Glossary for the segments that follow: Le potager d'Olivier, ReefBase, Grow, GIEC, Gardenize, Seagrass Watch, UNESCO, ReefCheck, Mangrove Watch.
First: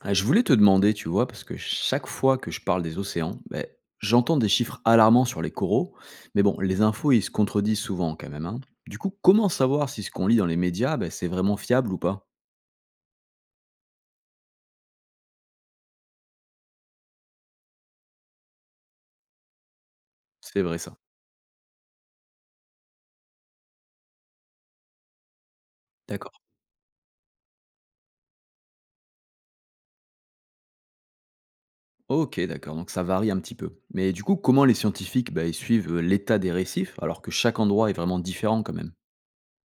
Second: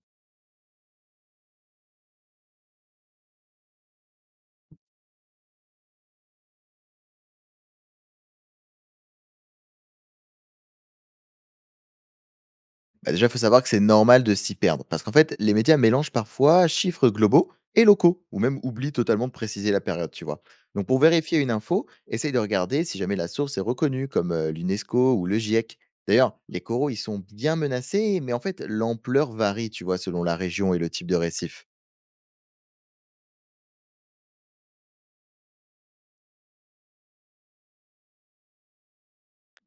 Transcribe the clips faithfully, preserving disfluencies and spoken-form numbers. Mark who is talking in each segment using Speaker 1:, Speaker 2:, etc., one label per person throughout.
Speaker 1: Ah, je voulais te demander, tu vois, parce que chaque fois que je parle des océans, ben, j'entends des chiffres alarmants sur les coraux, mais bon, les infos, ils se contredisent souvent quand même, hein. Du coup, comment savoir si ce qu'on lit dans les médias, ben, c'est vraiment fiable ou pas?
Speaker 2: Bah, déjà, il faut savoir que c'est normal de s'y perdre, parce qu'en fait, les médias mélangent parfois chiffres globaux et locaux, ou même oublient totalement de préciser la période, tu vois.
Speaker 1: C'est vrai
Speaker 2: Donc,
Speaker 1: ça.
Speaker 2: pour vérifier une info, essaye de regarder si jamais la source est reconnue, comme euh, l'UNESCO ou le G I E C.
Speaker 1: D'accord.
Speaker 2: D'ailleurs, les coraux, ils sont bien menacés, mais en fait, l'ampleur varie, tu vois, selon la région et le type de récif.
Speaker 1: Ok, d'accord, donc ça varie un petit peu. Mais du coup, comment les scientifiques, ben, ils suivent euh, l'état des récifs, alors que chaque endroit est vraiment différent quand même?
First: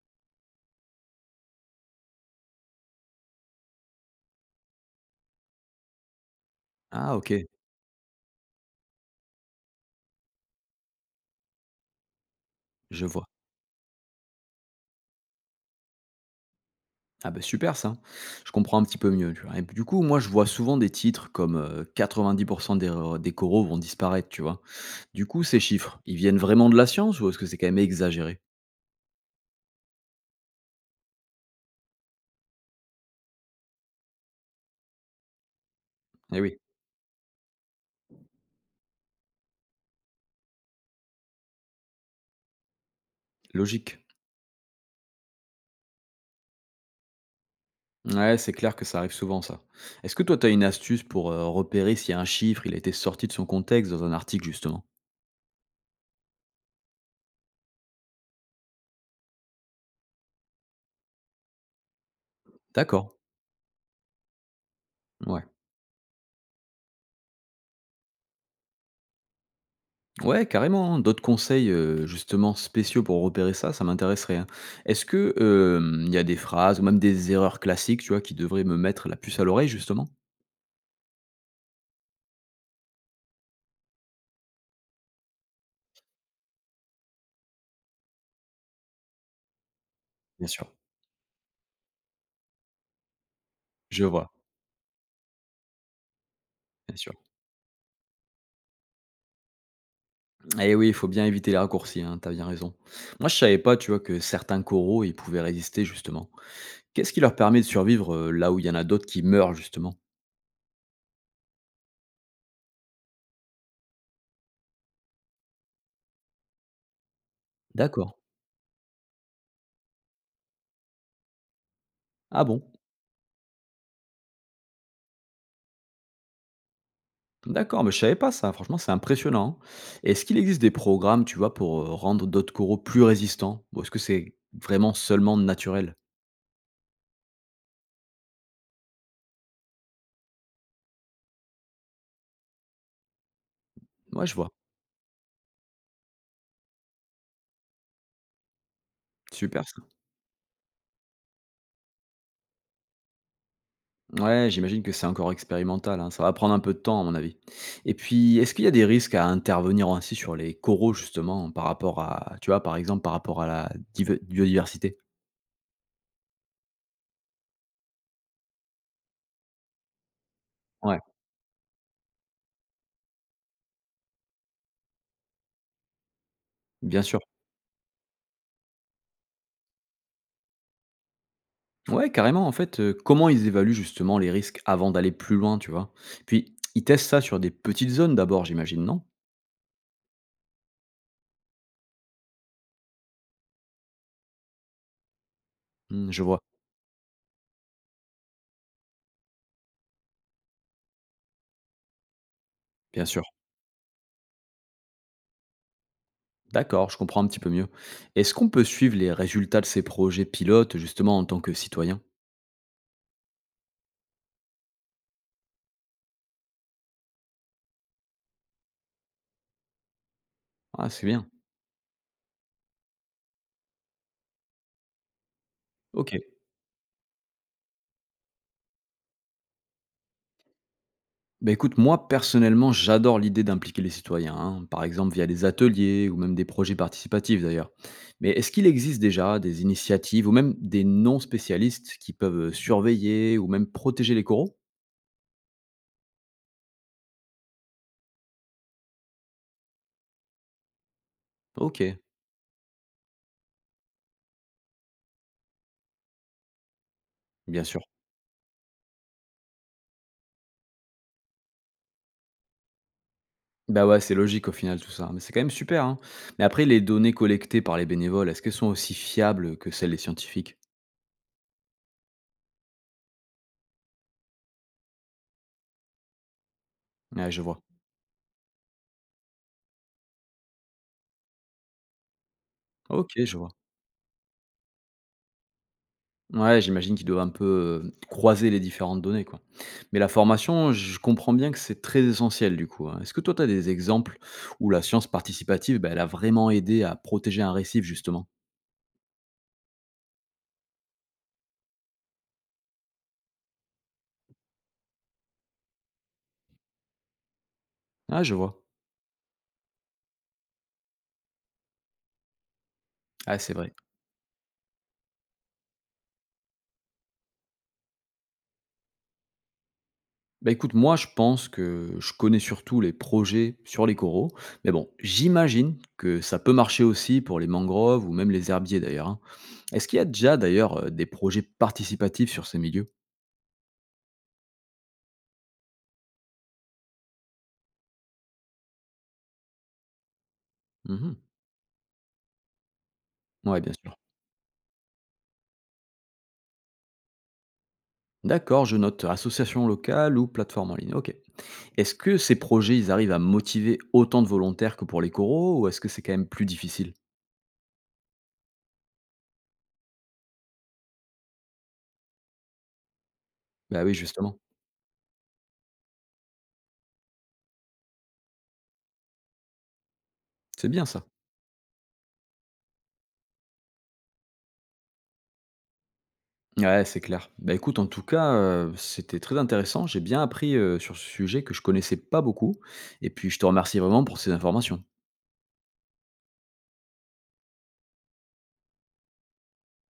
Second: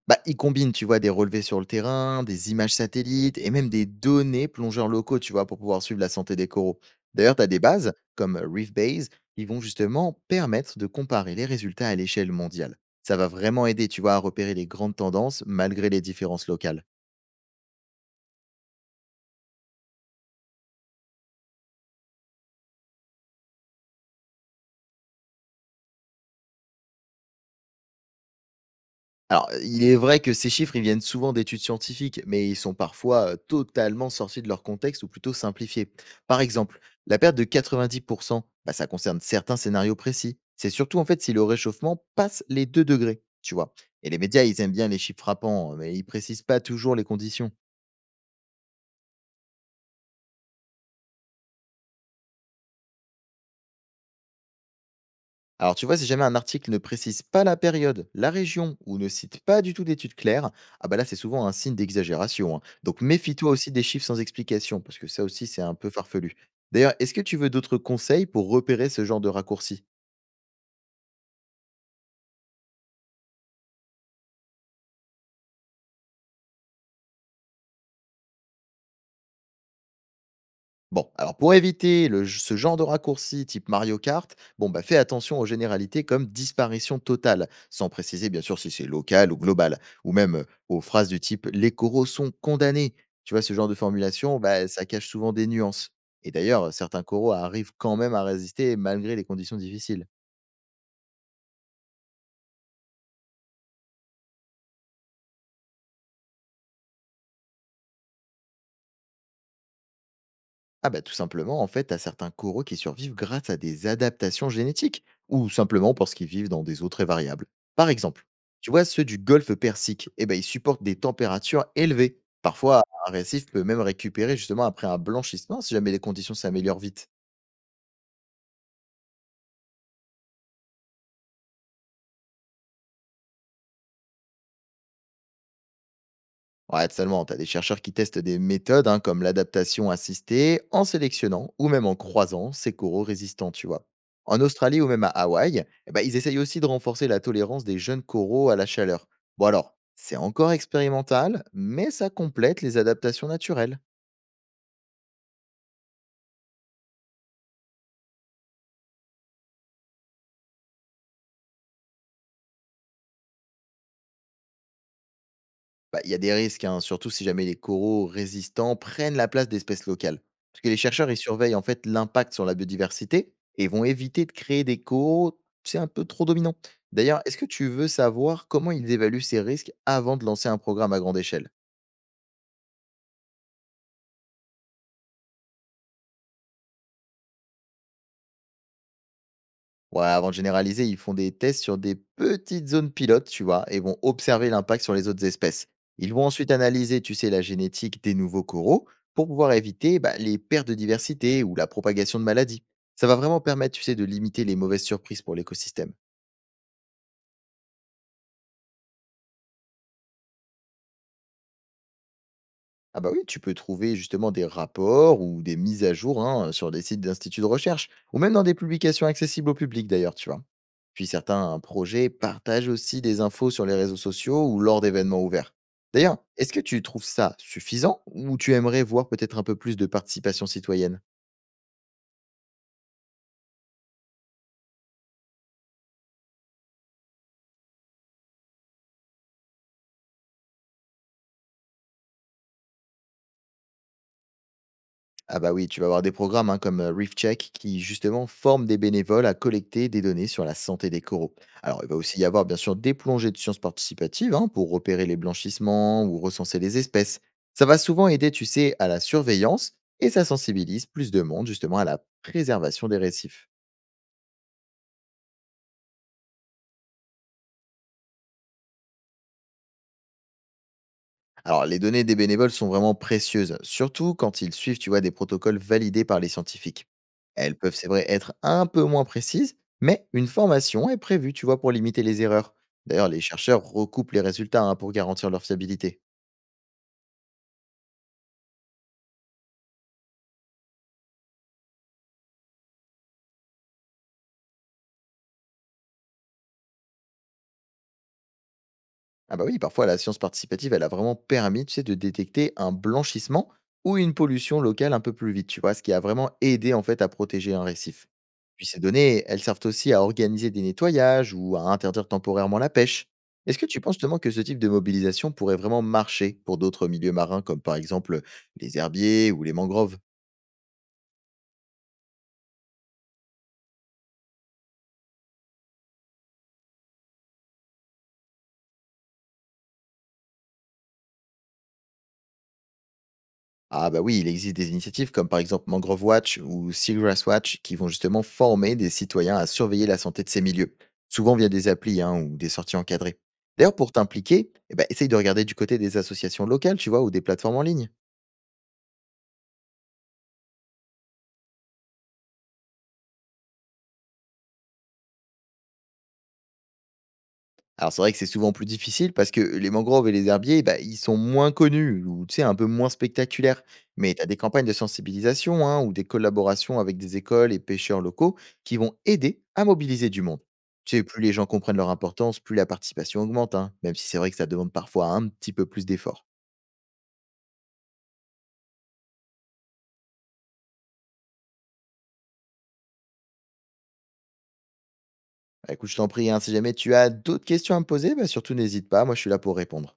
Speaker 2: Bah, ils combinent, tu vois, des relevés sur le terrain, des images satellites et même des données plongeurs locaux, tu vois, pour pouvoir suivre la santé des coraux.
Speaker 1: Ah ok,
Speaker 2: D'ailleurs, tu as des bases comme ReefBase qui vont justement permettre de comparer les résultats à l'échelle mondiale.
Speaker 1: je
Speaker 2: Ça
Speaker 1: vois.
Speaker 2: va vraiment aider, tu vois, à repérer les grandes tendances malgré les différences locales.
Speaker 1: Ah bah super ça, hein. Je comprends un petit peu mieux, tu vois. Et du coup, moi, je vois souvent des titres comme euh, quatre-vingt-dix pour cent des, re- des coraux vont disparaître, tu vois. Du coup, ces chiffres, ils viennent vraiment de la science ou est-ce que c'est quand même exagéré?
Speaker 2: Alors, il est vrai que ces chiffres, ils viennent souvent d'études scientifiques, mais ils sont parfois euh, totalement sortis de leur contexte ou plutôt simplifiés. Par
Speaker 1: Eh oui,
Speaker 2: exemple, la perte de quatre-vingt-dix pour cent, bah, ça concerne certains scénarios précis. C'est surtout en fait si le réchauffement passe les deux degrés, tu vois.
Speaker 1: logique.
Speaker 2: Et les médias, ils aiment bien les chiffres frappants, mais ils précisent pas toujours les conditions.
Speaker 1: Ouais, c'est clair que ça arrive souvent, ça. Est-ce que toi, tu as une astuce pour euh, repérer si un chiffre, il a été sorti de son contexte dans un article, justement?
Speaker 2: Alors tu vois, si jamais un article ne précise pas la période, la région ou ne cite pas du tout d'études claires, ah bah là c'est souvent un signe d'exagération, hein. Donc
Speaker 1: D'accord.
Speaker 2: méfie-toi aussi des chiffres sans explication, parce que ça
Speaker 1: Ouais.
Speaker 2: aussi c'est un peu farfelu. D'ailleurs, est-ce que tu veux d'autres conseils pour repérer ce genre de raccourci?
Speaker 1: Ouais, carrément, hein. D'autres conseils, euh, justement, spéciaux pour repérer ça, ça m'intéresserait, hein. Est-ce que euh, il y a des phrases ou même des erreurs classiques, tu vois, qui devraient me mettre la puce à l'oreille, justement?
Speaker 2: Bon, alors pour éviter le ce genre de raccourci type Mario Kart, bon bah fais attention aux généralités comme disparition totale, sans préciser bien sûr si c'est local ou global, ou même
Speaker 1: Bien sûr.
Speaker 2: aux phrases du type les coraux sont condamnés. Tu vois, ce genre de
Speaker 1: Je vois.
Speaker 2: formulation, bah, ça cache souvent des nuances. Et d'ailleurs,
Speaker 1: Bien
Speaker 2: certains
Speaker 1: sûr.
Speaker 2: coraux arrivent quand même à résister malgré les conditions difficiles.
Speaker 1: Eh oui, il faut bien éviter les raccourcis, hein, tu bien raison. Moi, je savais pas, tu vois, que certains coraux, ils pouvaient résister, justement. Qu'est-ce qui leur permet de survivre euh, là où il y en a d'autres qui meurent, justement?
Speaker 2: Ah bah tout simplement, en fait, à certains coraux qui survivent grâce à des adaptations génétiques, ou simplement parce qu'ils vivent dans des eaux très variables. Par
Speaker 1: D'accord.
Speaker 2: exemple, tu vois, ceux du golfe Persique, eh ben, ils supportent des températures élevées.
Speaker 1: Ah bon?
Speaker 2: Parfois, un récif peut même récupérer justement après un blanchissement si jamais les conditions s'améliorent vite.
Speaker 1: D'accord, mais je savais pas ça. Franchement, c'est impressionnant, hein. Est-ce qu'il existe des programmes, tu vois, pour euh, rendre d'autres coraux plus résistants? Ou est-ce que c'est vraiment seulement naturel?
Speaker 2: Ouais, seulement, tu as des chercheurs qui testent des méthodes hein, comme l'adaptation assistée en sélectionnant ou même en croisant ces coraux résistants, tu vois.
Speaker 1: Moi, je
Speaker 2: En
Speaker 1: vois.
Speaker 2: Australie ou même à Hawaï, eh ben, ils essayent aussi de renforcer la tolérance des jeunes coraux à la chaleur. Bon
Speaker 1: Super
Speaker 2: alors,
Speaker 1: ça.
Speaker 2: c'est encore expérimental, mais ça complète les adaptations naturelles.
Speaker 1: Ouais, j'imagine que c'est encore expérimental, hein, ça va prendre un peu de temps à mon avis. Et puis, est-ce qu'il y a des risques à intervenir ainsi sur les coraux justement par rapport à, tu vois, par exemple par rapport à la div- biodiversité?
Speaker 2: Bah, il y a des risques, hein, surtout si jamais les coraux résistants prennent la place d'espèces locales. Parce que les
Speaker 1: Ouais,
Speaker 2: chercheurs, ils surveillent en fait l'impact sur la biodiversité et vont éviter de créer des coraux, c'est un peu trop dominant.
Speaker 1: bien sûr.
Speaker 2: D'ailleurs, est-ce que tu veux savoir comment ils évaluent ces risques avant de lancer un programme à grande échelle?
Speaker 1: Ouais, carrément, en fait, euh, comment ils évaluent justement les risques avant d'aller plus loin, tu vois? Puis, ils testent ça sur des petites zones d'abord, j'imagine, non?
Speaker 2: Ouais, avant de généraliser, ils font des tests sur des petites zones pilotes, tu vois, et vont observer l'impact sur les autres espèces.
Speaker 1: Hmm,
Speaker 2: Ils
Speaker 1: je
Speaker 2: vont
Speaker 1: vois,
Speaker 2: ensuite analyser, tu sais, la génétique des nouveaux coraux pour pouvoir éviter bah, les pertes de diversité ou la propagation de maladies.
Speaker 1: bien
Speaker 2: Ça va
Speaker 1: sûr.
Speaker 2: vraiment permettre, tu sais, de limiter les mauvaises surprises pour l'écosystème.
Speaker 1: D'accord, je comprends un petit peu mieux. Est-ce qu'on peut suivre les résultats de ces projets pilotes justement en tant que citoyen?
Speaker 2: Ah bah oui, tu peux trouver justement des rapports ou des mises à jour hein, sur des sites d'instituts de recherche, ou même dans des publications accessibles au public d'ailleurs, tu vois.
Speaker 1: Ah,
Speaker 2: Puis
Speaker 1: c'est bien.
Speaker 2: certains projets partagent aussi des infos sur les réseaux sociaux ou lors d'événements ouverts.
Speaker 1: Ok.
Speaker 2: D'ailleurs, est-ce que tu trouves ça suffisant ou tu aimerais voir peut-être un peu plus de participation citoyenne?
Speaker 1: Bah, écoute, moi personnellement, j'adore l'idée d'impliquer les citoyens, hein, par exemple via des ateliers ou même des projets participatifs d'ailleurs. Mais est-ce qu'il existe déjà des initiatives ou même des non-spécialistes qui peuvent euh, surveiller ou même protéger les coraux?
Speaker 2: Ah bah oui, tu vas avoir des programmes hein, comme euh, ReefCheck qui justement forment des bénévoles à collecter des données sur la santé des coraux.
Speaker 1: Ok,
Speaker 2: Alors il va aussi y avoir bien sûr des plongées de sciences participatives hein, pour repérer les blanchissements ou recenser les espèces.
Speaker 1: bien
Speaker 2: Ça va
Speaker 1: sûr.
Speaker 2: souvent aider, tu sais, à la surveillance et ça sensibilise plus de monde justement à la préservation des récifs.
Speaker 1: Bah ouais, c'est logique au final tout ça, mais c'est quand même super, hein. Mais après, les données collectées par les bénévoles, est-ce qu'elles sont aussi fiables que celles des scientifiques?
Speaker 2: Alors, les données des bénévoles sont vraiment précieuses, surtout quand ils suivent, tu vois, des protocoles validés par les scientifiques.
Speaker 1: Ouais, je
Speaker 2: Elles
Speaker 1: vois.
Speaker 2: peuvent, c'est vrai, être un peu moins précises, mais une formation est prévue, tu vois, pour limiter les erreurs. D'ailleurs,
Speaker 1: Ok,
Speaker 2: les
Speaker 1: je vois.
Speaker 2: chercheurs recoupent les résultats hein, pour garantir leur fiabilité.
Speaker 1: Ouais, j'imagine qu'ils doivent un peu, heu, croiser les différentes données, quoi. Mais la formation, je comprends bien que c'est très essentiel, du coup, hein. Est-ce que toi, tu as des exemples où la science participative, bah, elle a vraiment aidé à protéger un récif, justement?
Speaker 2: Ah bah oui, parfois la science participative, elle a vraiment permis, tu sais, de détecter un blanchissement ou une pollution locale un peu plus vite, tu vois, ce qui a vraiment aidé en fait à protéger un récif.
Speaker 1: Ah, je vois.
Speaker 2: Puis ces données, elles servent aussi à organiser des nettoyages ou à interdire temporairement la pêche.
Speaker 1: Ah, c'est
Speaker 2: Est-ce que
Speaker 1: vrai.
Speaker 2: tu penses justement que ce type de mobilisation pourrait vraiment marcher pour d'autres milieux marins comme par exemple les herbiers ou les mangroves?
Speaker 1: Bah, écoute, moi, je pense que je connais surtout les projets sur les coraux, mais bon, j'imagine que ça peut marcher aussi pour les mangroves ou même les herbiers, d'ailleurs, hein. Est-ce qu'il y a déjà, d'ailleurs, heu, des projets participatifs sur ces milieux?
Speaker 2: Ah bah oui, il existe des initiatives comme par exemple Mangrove Watch ou Seagrass Watch qui vont justement former des citoyens à surveiller la santé de ces milieux,
Speaker 1: Mmh.
Speaker 2: souvent via des applis hein, ou des sorties encadrées.
Speaker 1: Ouais, bien
Speaker 2: D'ailleurs, pour
Speaker 1: sûr.
Speaker 2: t'impliquer, eh ben, essaye de regarder du côté des associations locales, tu vois, ou des plateformes en ligne.
Speaker 1: D'accord, je note association locale ou plateforme en ligne. Ok. Est-ce que ces projets, ils arrivent à motiver autant de volontaires que pour les coraux ou est-ce que c'est quand même plus difficile?
Speaker 2: Alors c'est vrai que c'est souvent plus difficile parce que les mangroves et les herbiers, bah, ils sont moins connus ou tu sais, un peu moins spectaculaires.
Speaker 1: Bah oui,
Speaker 2: Mais tu as des
Speaker 1: justement.
Speaker 2: campagnes de sensibilisation hein, ou des collaborations avec des écoles et pêcheurs locaux qui vont aider à mobiliser du monde.
Speaker 1: C'est bien
Speaker 2: Tu sais,
Speaker 1: ça.
Speaker 2: plus les gens comprennent leur importance, plus la participation augmente, hein, même si c'est vrai que ça demande parfois un petit peu plus d'efforts.
Speaker 1: Ouais, c'est clair. Bah écoute, en tout cas, euh, c'était très intéressant. J'ai bien appris euh, sur ce sujet que je connaissais pas beaucoup. Et puis, je te remercie vraiment pour ces informations.
Speaker 2: Bah, écoute, je t'en prie, hein, si jamais tu as d'autres questions à me poser, bah, surtout n'hésite pas, moi je suis là pour répondre.